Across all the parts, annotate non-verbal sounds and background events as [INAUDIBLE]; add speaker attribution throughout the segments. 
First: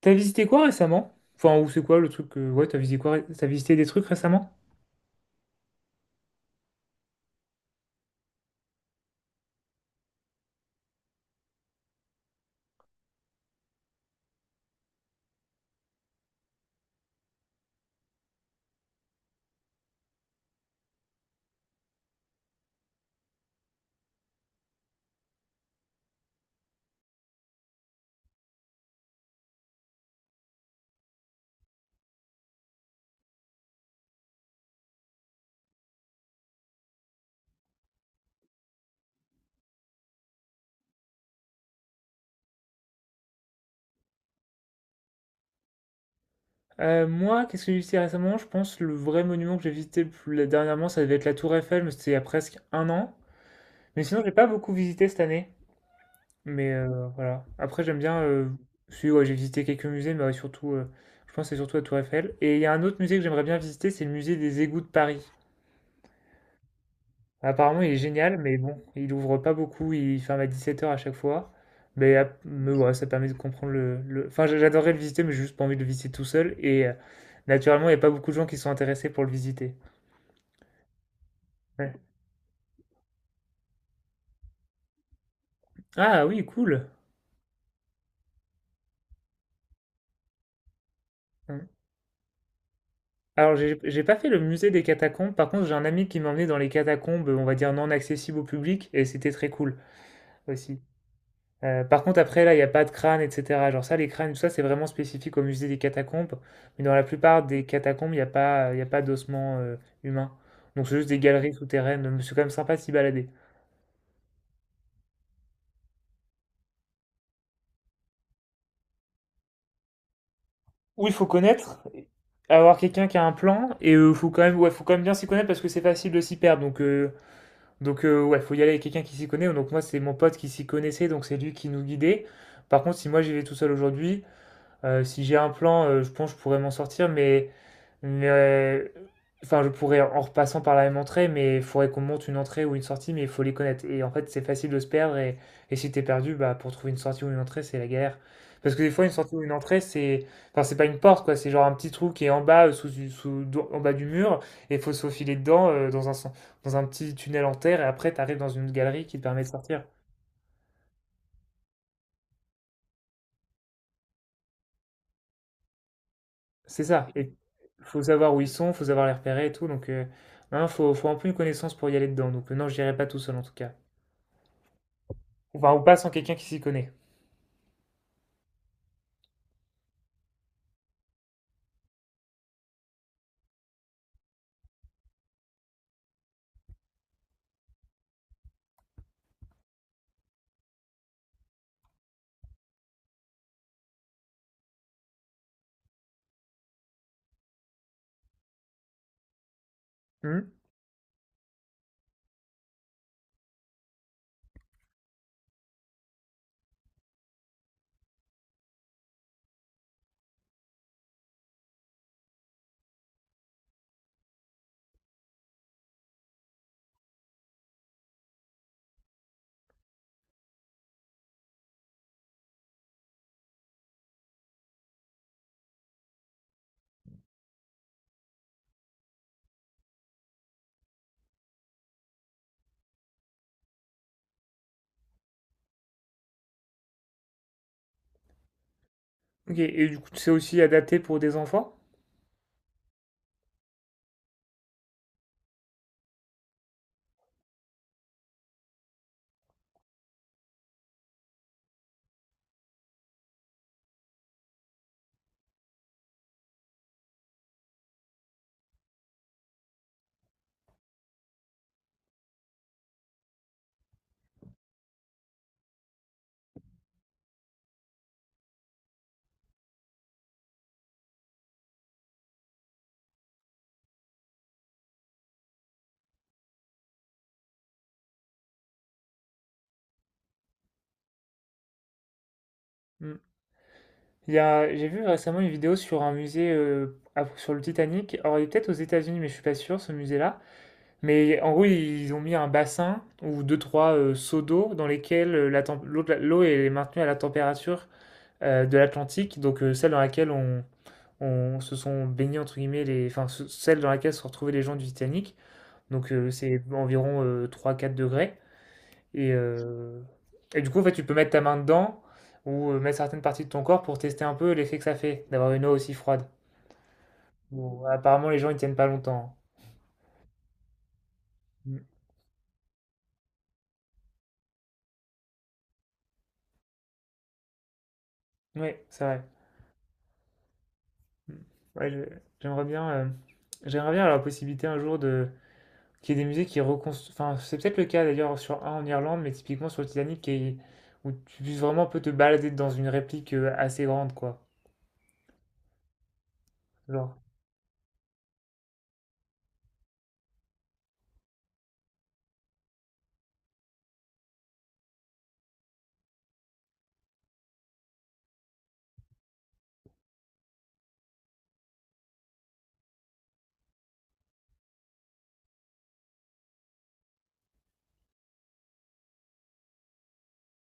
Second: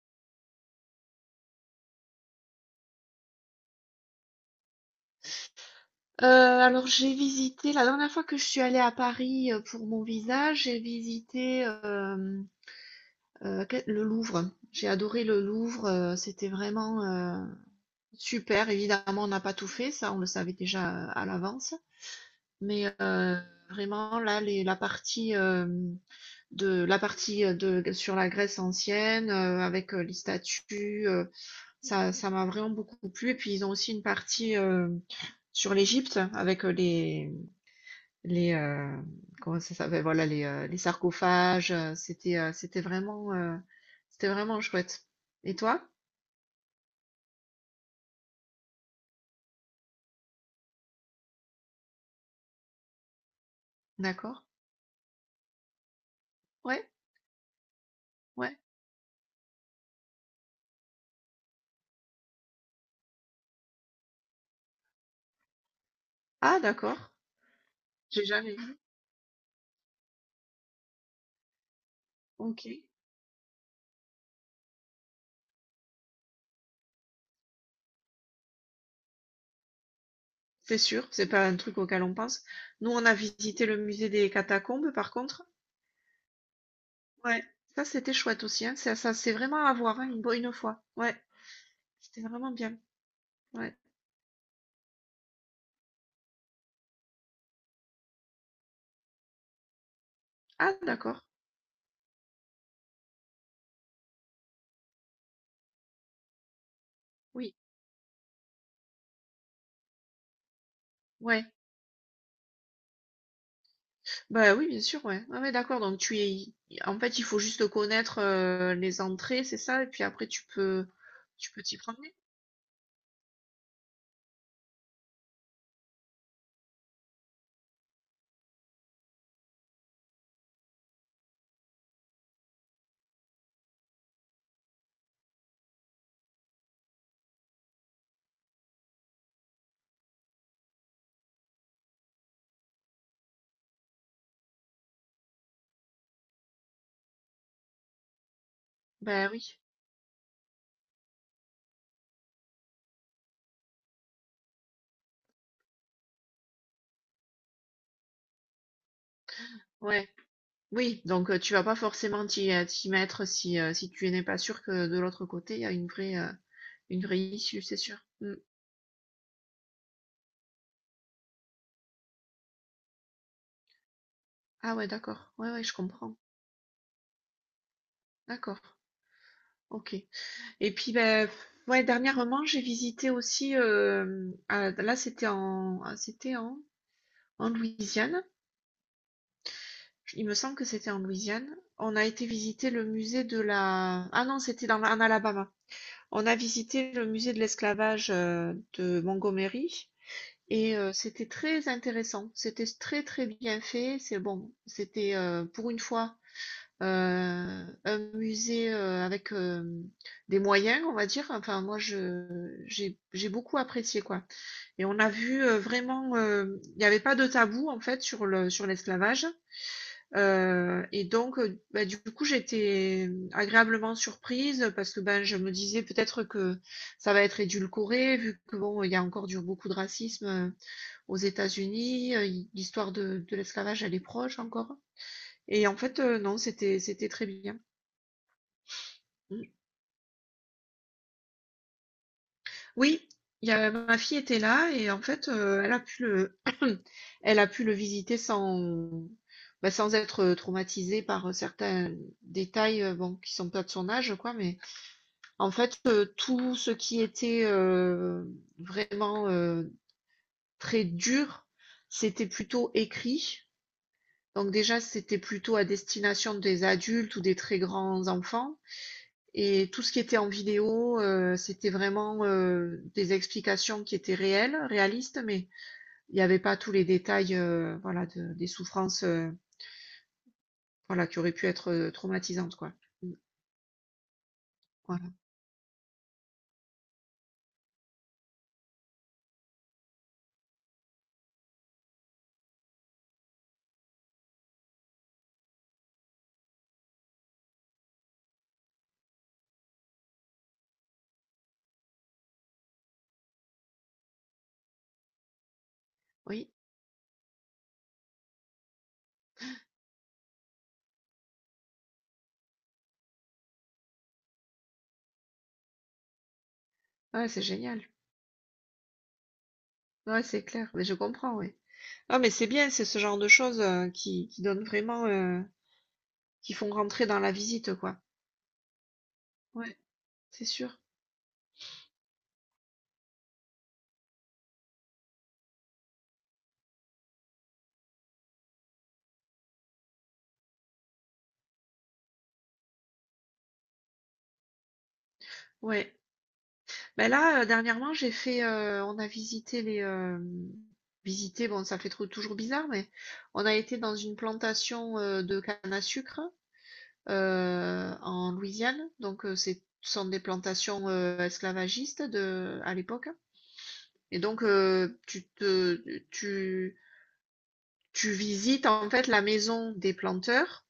Speaker 1: T'as visité quoi récemment? Enfin, ou c'est quoi le truc que... Ouais, t'as visité quoi? T'as visité des trucs récemment?
Speaker 2: Alors j'ai visité la dernière fois que je suis allée à Paris, pour mon visa, j'ai visité que le Louvre. J'ai adoré le Louvre, c'était vraiment, super. Évidemment, on n'a pas tout fait, ça, on le savait déjà, à l'avance. Mais, heu, Vraiment là, les la partie, hem, de la partie, de sur la Grèce ancienne, avec, les statues, ça m'a vraiment beaucoup plu. Et puis ils ont aussi une partie, sur l'Égypte avec, Les, heu, comment ça s'appelle? Ben voilà, les sarcophages, c'était vraiment chouette. Et toi?
Speaker 1: Moi, qu'est-ce que j'ai visité récemment? Je pense le vrai monument que j'ai visité dernièrement, ça devait être la Tour Eiffel, mais c'était il y a presque un an. Mais sinon, j'ai
Speaker 2: D'accord.
Speaker 1: pas beaucoup visité cette année. Mais
Speaker 2: Ouais,
Speaker 1: voilà. Après, j'aime bien.
Speaker 2: ouais.
Speaker 1: Si, ouais, j'ai visité quelques musées, mais ouais, surtout, je pense que c'est surtout la Tour Eiffel. Et il y a un autre musée que j'aimerais bien visiter, c'est le musée des égouts de Paris.
Speaker 2: Ah d'accord,
Speaker 1: Apparemment, il est
Speaker 2: j'ai
Speaker 1: génial,
Speaker 2: jamais
Speaker 1: mais
Speaker 2: vu.
Speaker 1: bon, il ouvre pas beaucoup, il ferme à 17h à chaque fois. Mais
Speaker 2: OK.
Speaker 1: ouais, ça permet de comprendre enfin, j'adorerais le visiter, mais j'ai juste pas envie de le visiter tout seul. Et naturellement, il n'y a pas beaucoup de gens qui sont intéressés pour le visiter.
Speaker 2: C'est sûr, c'est pas un truc
Speaker 1: Ouais.
Speaker 2: auquel on pense. Nous, on a visité le musée des catacombes, par contre.
Speaker 1: Ah oui, cool.
Speaker 2: Ouais, ça, c'était chouette aussi, hein. Ça, c'est vraiment à voir, hein, une fois. Ouais,
Speaker 1: Hum.
Speaker 2: c'était vraiment bien.
Speaker 1: Alors,
Speaker 2: Ouais.
Speaker 1: j'ai pas fait le musée des catacombes. Par contre, j'ai un ami qui m'a emmené dans les catacombes, on va dire non accessibles au public, et c'était très cool
Speaker 2: Ah
Speaker 1: aussi.
Speaker 2: d'accord,
Speaker 1: Par contre après là, il y a pas de crâne et cetera. Genre ça, les crânes, tout ça, c'est vraiment spécifique au musée des catacombes, mais dans la plupart
Speaker 2: oui,
Speaker 1: des catacombes, il y a pas d'ossements, humains. Donc c'est juste des
Speaker 2: ouais.
Speaker 1: galeries souterraines, mais c'est quand même sympa de s'y balader.
Speaker 2: Bah oui, bien sûr, ouais. Ouais, ouais, d'accord. Donc tu es, en fait, il faut juste connaître les entrées, c'est ça, et puis après tu peux
Speaker 1: Oui il faut
Speaker 2: tu peux t'y
Speaker 1: connaître,
Speaker 2: promener.
Speaker 1: avoir quelqu'un qui a un plan et faut quand même ouais, faut quand même bien s'y connaître parce que c'est facile de s'y perdre donc ouais, faut y aller avec quelqu'un qui s'y connaît. Donc moi, c'est mon pote qui s'y connaissait, donc c'est lui qui nous guidait. Par contre, si moi j'y vais tout seul aujourd'hui, si j'ai un plan, je pense que je pourrais m'en sortir, mais, enfin, je pourrais en repassant par la même entrée, mais il faudrait qu'on monte une entrée ou une sortie, mais il faut les connaître. Et en fait, c'est facile de se perdre, et si t'es perdu, bah, pour trouver une sortie ou une entrée, c'est la galère. Parce que des fois, une
Speaker 2: Bah
Speaker 1: sortie ou une
Speaker 2: oui,
Speaker 1: entrée, c'est, enfin, c'est pas une porte, quoi, c'est genre un petit trou qui est en bas, sous, du- sous- do- en bas du mur, et il faut se faufiler dedans, dans un, dans un petit tunnel en terre, et après, t'arrives dans une galerie qui te permet de sortir.
Speaker 2: ouais, oui. Donc tu vas pas forcément t'y mettre si si tu n'es pas sûr que de l'autre côté il y a
Speaker 1: C'est
Speaker 2: une
Speaker 1: ça.
Speaker 2: vraie
Speaker 1: Et
Speaker 2: issue, c'est sûr.
Speaker 1: faut savoir
Speaker 2: Mm.
Speaker 1: où ils sont, faut savoir les repérer et tout. Donc, hein, faut un peu une connaissance pour y aller dedans. Donc, non, j'irai pas tout seul en tout cas.
Speaker 2: Ah ouais, d'accord. Ouais, ouais,
Speaker 1: Enfin,
Speaker 2: je
Speaker 1: ou pas sans
Speaker 2: comprends.
Speaker 1: quelqu'un qui s'y connaît.
Speaker 2: D'accord. Ok. Et puis ben ouais, dernièrement j'ai visité aussi. Là c'était en en Louisiane. Il me semble que c'était en Louisiane. On a été visiter le musée de la... Ah non, c'était en Alabama. On a visité le musée de l'esclavage de Montgomery
Speaker 1: Hmm.
Speaker 2: et c'était très intéressant. C'était très très bien fait. C'est bon, c'était pour une fois un musée avec des moyens, on va dire. Enfin, moi, je j'ai beaucoup apprécié quoi. Et on a vu vraiment, il n'y avait pas de tabou en fait sur le sur l'esclavage. Et donc, bah, du coup, j'étais agréablement surprise parce que, ben, je me disais peut-être que ça va être édulcoré vu que bon, il y a encore du beaucoup de racisme, aux États-Unis, l'histoire de l'esclavage, elle est proche encore et en fait, non, c'était très bien. Mmh.
Speaker 1: Ok. Et du coup, c'est aussi adapté pour des enfants?
Speaker 2: Oui, il y a ma fille était là et en fait, elle a pu le [COUGHS] [CLEARS THROAT] elle a pu le visiter sans, bah, sans être traumatisée par, certains détails, bon, qui sont pas de son âge, quoi, mais en fait, tout ce qui était, vraiment, très dur, c'était plutôt écrit. Donc déjà, c'était plutôt à destination des adultes ou des très grands enfants et tout ce qui était en vidéo, c'était vraiment, des explications qui étaient réelles, réalistes, mais il n'y avait pas tous les détails, voilà, de des souffrances, voilà, qui auraient pu être, traumatisantes, quoi. Mmh,
Speaker 1: Hmm. Il y a, j'ai vu
Speaker 2: voilà.
Speaker 1: récemment une vidéo sur un musée, sur le Titanic. Alors, il est peut-être aux États-Unis, mais je suis pas sûr, ce musée-là. Mais en gros, ils ont mis un bassin ou deux, trois seaux d'eau dans lesquels la l'eau de l'eau est maintenue à la température de l'Atlantique, donc celle dans laquelle on se sont baignés, entre guillemets, les, enfin, celle dans laquelle se sont retrouvés les gens du Titanic. Donc,
Speaker 2: Oui.
Speaker 1: c'est environ 3-4 degrés. Et, euh, et du coup, en fait, tu peux mettre ta main dedans ou mettre certaines parties de ton corps pour tester un peu l'effet que ça fait d'avoir une eau aussi froide.
Speaker 2: Ouais, c'est génial.
Speaker 1: Bon, apparemment, les gens ils tiennent pas longtemps.
Speaker 2: Ouais, c'est clair, mais je comprends, oui.
Speaker 1: Mm.
Speaker 2: Ah mais c'est bien, c'est ce genre de choses, qui donnent vraiment, qui font rentrer dans la visite, quoi.
Speaker 1: Oui, c'est vrai.
Speaker 2: Ouais, c'est sûr.
Speaker 1: Mm. Ouais, j'aimerais bien, euh, j'aimerais bien avoir la possibilité un jour de qu'il y ait des musées qui reconstruisent. Enfin, c'est peut-être le cas d'ailleurs sur un en Irlande, mais typiquement sur le Titanic, qui où tu puisses vraiment un peu te balader dans une réplique assez grande, quoi.
Speaker 2: Ouais. Ben
Speaker 1: Genre,
Speaker 2: là, dernièrement, on a visité, bon, ça fait trou toujours bizarre, mais on a été dans une plantation, de canne à sucre, en Louisiane, donc c'est ce sont des plantations, esclavagistes de à l'époque et tu tu visites, en fait, la maison des planteurs.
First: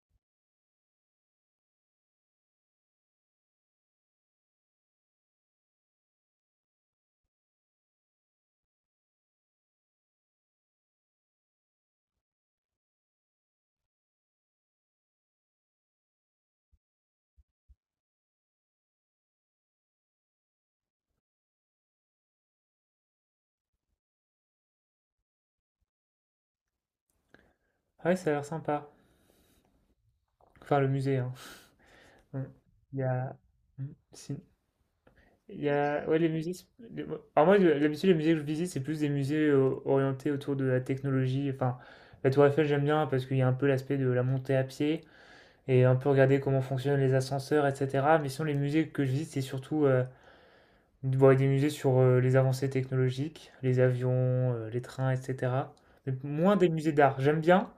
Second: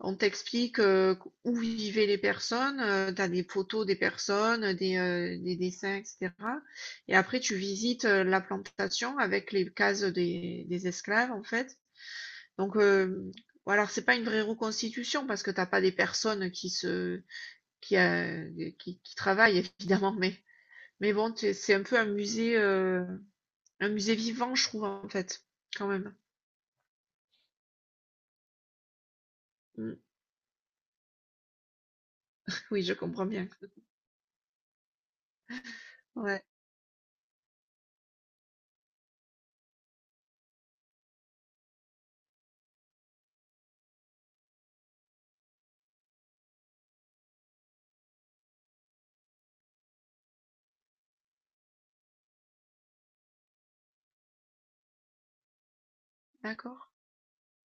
Speaker 2: On t'explique, où vivaient les personnes, tu as des photos des personnes, des dessins et cetera et après tu visites, la plantation avec les cases des esclaves, en fait. Donc, hem, bon alors c'est pas une vraie reconstitution parce que t'as pas des personnes qui se qui, heu, qui travaillent évidemment, mais bon, c'est un peu un musée vivant, je trouve, en fait, quand même.
Speaker 1: ouais, ça a l'air sympa.
Speaker 2: Mmh,
Speaker 1: Enfin, le musée, hein. Mm.
Speaker 2: oui, je
Speaker 1: Il y
Speaker 2: comprends
Speaker 1: a.
Speaker 2: bien.
Speaker 1: Mm. Sin- Il y a, ouais, les
Speaker 2: Ouais,
Speaker 1: musées. C'est- les- Alors moi, d'habitude, les musées que je visite, c'est plus des musées orientés autour de la technologie. Enfin, la Tour Eiffel, j'aime bien parce qu'il y a un peu l'aspect de la montée à pied et un peu regarder comment fonctionnent les ascenseurs, etc. Mais sinon, les musées que je visite, c'est surtout bon, des musées sur les avancées technologiques, les avions, les trains, etc. Mais moins des
Speaker 2: d'accord.
Speaker 1: musées d'art. J'aime bien,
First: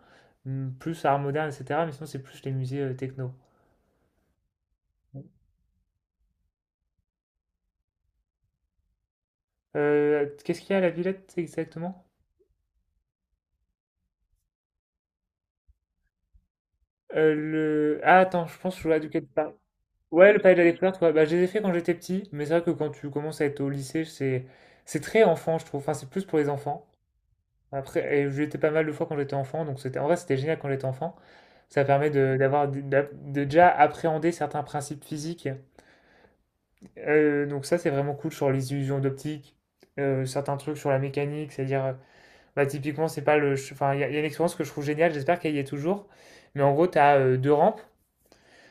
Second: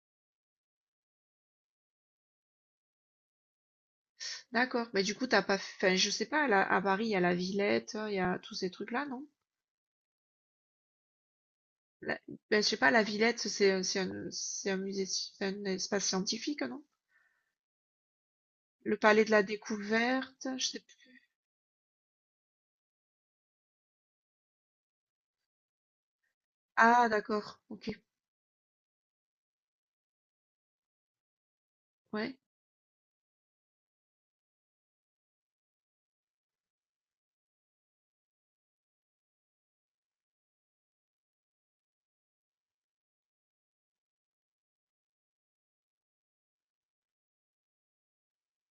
Speaker 1: plus art moderne, etc. Mais sinon, c'est plus les musées techno.
Speaker 2: D'accord. Mais du coup, t'as pas, fait. Enfin, je sais pas, à Paris, il y a la Villette, il y a tous ces trucs-là, non?
Speaker 1: Qu'est-ce qu'il y a à la Villette exactement?
Speaker 2: La- Ben, je sais pas, la Villette, c'est un musée, un espace scientifique, non?
Speaker 1: Ah, attends, je pense que je
Speaker 2: Le
Speaker 1: vois de tu
Speaker 2: Palais de la
Speaker 1: parles. Ouais, le
Speaker 2: Découverte,
Speaker 1: palais de la
Speaker 2: je sais plus.
Speaker 1: découverte, ouais, bah, je les ai fait quand j'étais petit, mais c'est vrai que quand tu commences à être au lycée, c'est très enfant, je trouve. Enfin, c'est plus pour les enfants.
Speaker 2: Ah, d'accord. Ok.
Speaker 1: Après, et j'y étais pas mal de fois quand j'étais enfant, donc c'était en vrai, c'était génial quand j'étais enfant. Ça permet
Speaker 2: Ouais.
Speaker 1: de d'avoir de, d'a- de déjà appréhender certains principes physiques. Donc ça, c'est vraiment cool sur les illusions d'optique, certains trucs sur la mécanique, c'est-à-dire, bah, typiquement, c'est pas le... ch- enfin, il y a une expérience que je trouve géniale, j'espère qu'elle y est toujours. Mais en gros, tu as deux rampes.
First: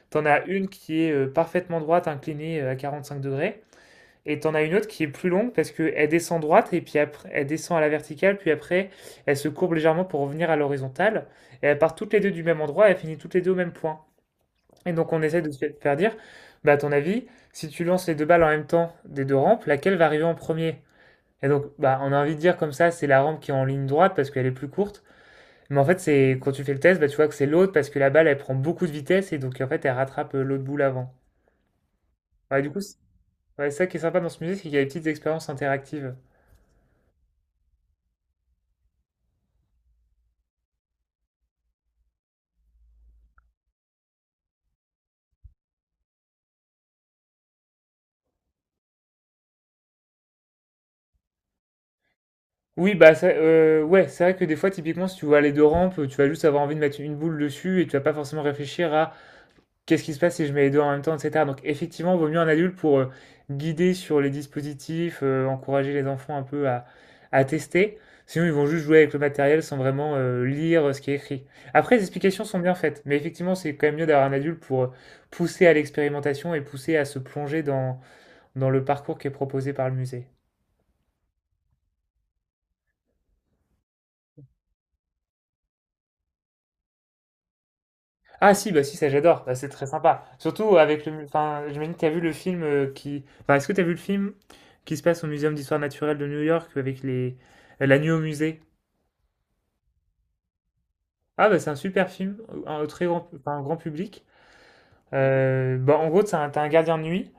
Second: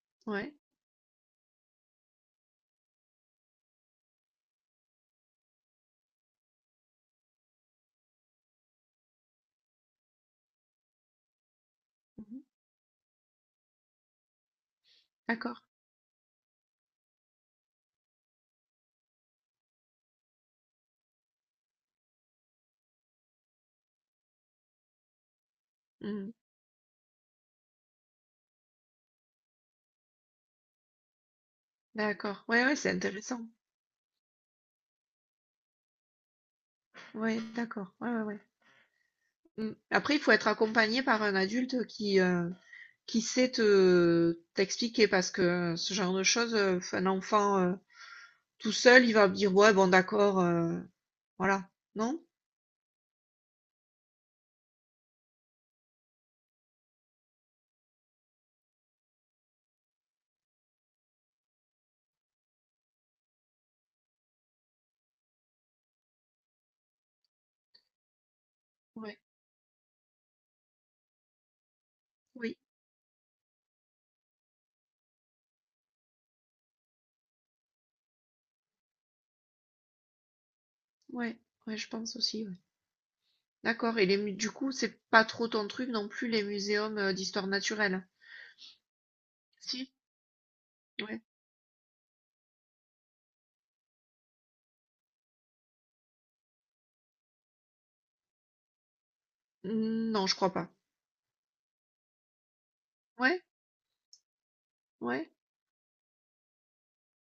Speaker 1: T'en as
Speaker 2: Ouais.
Speaker 1: une qui est parfaitement droite, inclinée à 45 degrés, et t'en as une autre qui est plus longue parce qu'elle descend droite et puis après elle descend à la verticale, puis après elle se courbe légèrement pour revenir à l'horizontale, et elle part toutes les deux
Speaker 2: Mhm.
Speaker 1: du même endroit, et elle finit toutes les deux au même point. Et donc on essaie de
Speaker 2: D'accord.
Speaker 1: se faire dire, bah à ton avis, si tu lances les deux balles en même temps des deux rampes, laquelle va arriver en premier? Et donc bah on a envie de dire comme ça, c'est la rampe qui est en ligne droite parce qu'elle est plus courte. Mais en fait,
Speaker 2: Mhm.
Speaker 1: c'est quand tu fais le test, bah, tu vois que c'est l'autre parce que la balle elle prend beaucoup de vitesse et donc en fait elle rattrape l'autre boule avant.
Speaker 2: D'accord.
Speaker 1: Ouais,
Speaker 2: Ouais,
Speaker 1: du
Speaker 2: ouais,
Speaker 1: coup,
Speaker 2: c'est intéressant.
Speaker 1: ça qui est sympa dans ce musée, c'est qu'il y a des petites expériences interactives.
Speaker 2: Ouais, d'accord. Ouais, ouais, ouais. Mm. Après, il faut être accompagné par un adulte qui sait te t'expliquer parce que ce genre de choses, un enfant, tout seul, il va me dire: «Ouais, bon d'accord, voilà, non?
Speaker 1: Oui, bah, ouais, c'est vrai que des fois, typiquement, si tu vois les deux rampes, tu vas juste avoir envie de mettre une boule dessus et tu vas pas forcément réfléchir à qu'est-ce qui se passe si je mets les deux en même temps, etc. Donc, effectivement, vaut mieux un adulte pour guider sur les dispositifs, encourager les enfants un peu à tester. Sinon, ils vont juste jouer avec le
Speaker 2: Ouais.
Speaker 1: matériel sans vraiment lire ce qui est écrit. Après, les explications
Speaker 2: Oui,
Speaker 1: sont bien faites, mais effectivement, c'est quand même mieux d'avoir un adulte pour pousser à l'expérimentation et pousser à se plonger dans le parcours qui est proposé par le musée.
Speaker 2: ouais, ouais, je pense aussi, ouais. D'accord et les mu du coup, c'est pas trop ton truc non plus les muséums, d'histoire naturelle?
Speaker 1: Ah si, bah si, ça j'adore. Bah, c'est très
Speaker 2: Si?
Speaker 1: sympa. Surtout avec
Speaker 2: Ouais.
Speaker 1: enfin, j'imagine que t'as vu le film enfin, est-ce que t'as vu le film qui se passe au Muséum d'Histoire Naturelle de New York avec les... La nuit musée?
Speaker 2: Mm, non, je crois pas.
Speaker 1: Ah bah c'est un super film,
Speaker 2: Ouais?
Speaker 1: enfin, un grand public.
Speaker 2: Ouais?
Speaker 1: Bah, en gros, t'as un gardien de nuit.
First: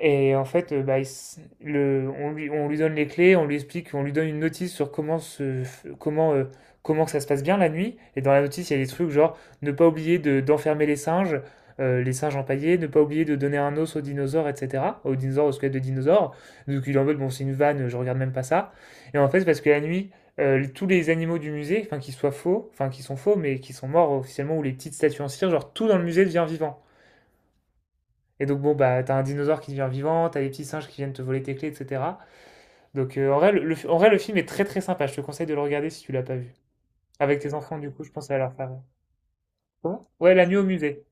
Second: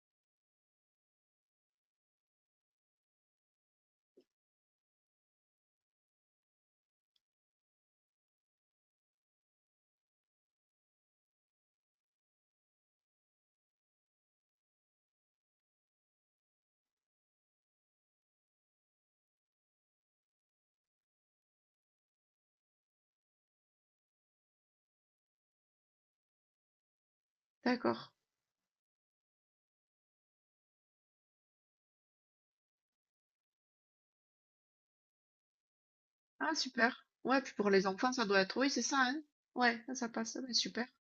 Speaker 1: Et en fait, bah, on lui donne les clés, on lui explique, on lui donne une notice sur comment que ça se passe bien la nuit. Et dans la notice, il y a des trucs genre ne pas oublier d'enfermer les singes empaillés, ne pas oublier de donner un os aux dinosaures, etc. Aux dinosaures, aux squelettes de dinosaures. Donc il est en mode, bon, c'est une vanne, je regarde même pas ça. Et en fait, parce que la nuit, tous les animaux du musée, enfin, qui soient faux, enfin, qui sont faux, mais qui sont morts officiellement, ou les petites statues en cire, genre tout dans le musée devient vivant.
Speaker 2: D'accord.
Speaker 1: Et donc, bon, bah, t'as un dinosaure qui devient vivant, t'as des petits singes qui viennent te voler tes clés, etc. Donc, en vrai, en vrai, le film est très très sympa. Je te conseille de le regarder si tu l'as pas vu.
Speaker 2: Ah super.
Speaker 1: Avec
Speaker 2: Ouais,
Speaker 1: tes
Speaker 2: puis pour
Speaker 1: enfants,
Speaker 2: les
Speaker 1: du coup, je
Speaker 2: enfants, ça
Speaker 1: pense à
Speaker 2: doit
Speaker 1: leur
Speaker 2: être
Speaker 1: faire.
Speaker 2: oui, c'est ça, hein? Ouais, ça,
Speaker 1: Comment?
Speaker 2: ça
Speaker 1: Ouais,
Speaker 2: passe,
Speaker 1: La
Speaker 2: ah
Speaker 1: nuit au
Speaker 2: super.
Speaker 1: musée.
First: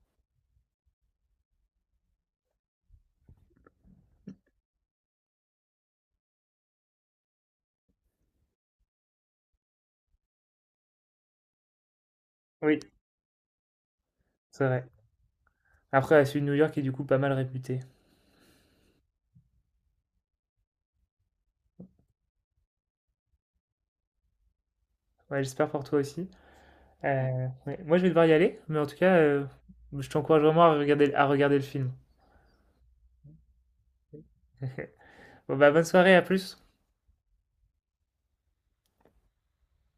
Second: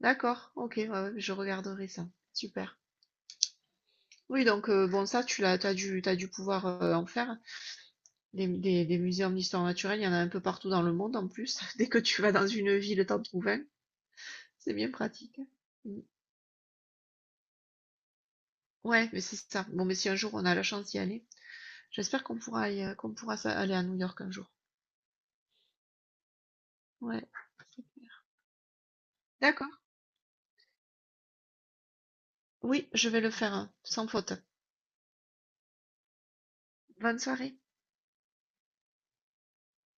Speaker 2: D'accord, OK, ouais, ouais, je regarderai ça. Super. Oui bon ça, tu l'as t'as dû pouvoir, en faire? Des muséums d'histoire naturelle, il y en a un peu partout dans le monde en plus. [LAUGHS] Dès que tu vas dans une
Speaker 1: Oui,
Speaker 2: ville, t'en trouves un.
Speaker 1: c'est
Speaker 2: C'est
Speaker 1: vrai.
Speaker 2: bien pratique. Mm.
Speaker 1: Après, ouais, celui de New York est du coup pas mal réputé.
Speaker 2: Ouais, mais c'est ça. Bon, mais si un jour on a la chance d'y aller, j'espère qu'on pourra y- qu'on pourra aller à New York un jour.
Speaker 1: Ouais, j'espère pour toi aussi.
Speaker 2: Ouais.
Speaker 1: Ouais. Moi, je vais devoir y aller, mais en tout cas,
Speaker 2: D'accord.
Speaker 1: je t'encourage vraiment à regarder le film.
Speaker 2: Oui, je vais le faire, hein, sans faute.
Speaker 1: [LAUGHS] Bon, bah, bonne soirée, à plus.
Speaker 2: Bonne soirée.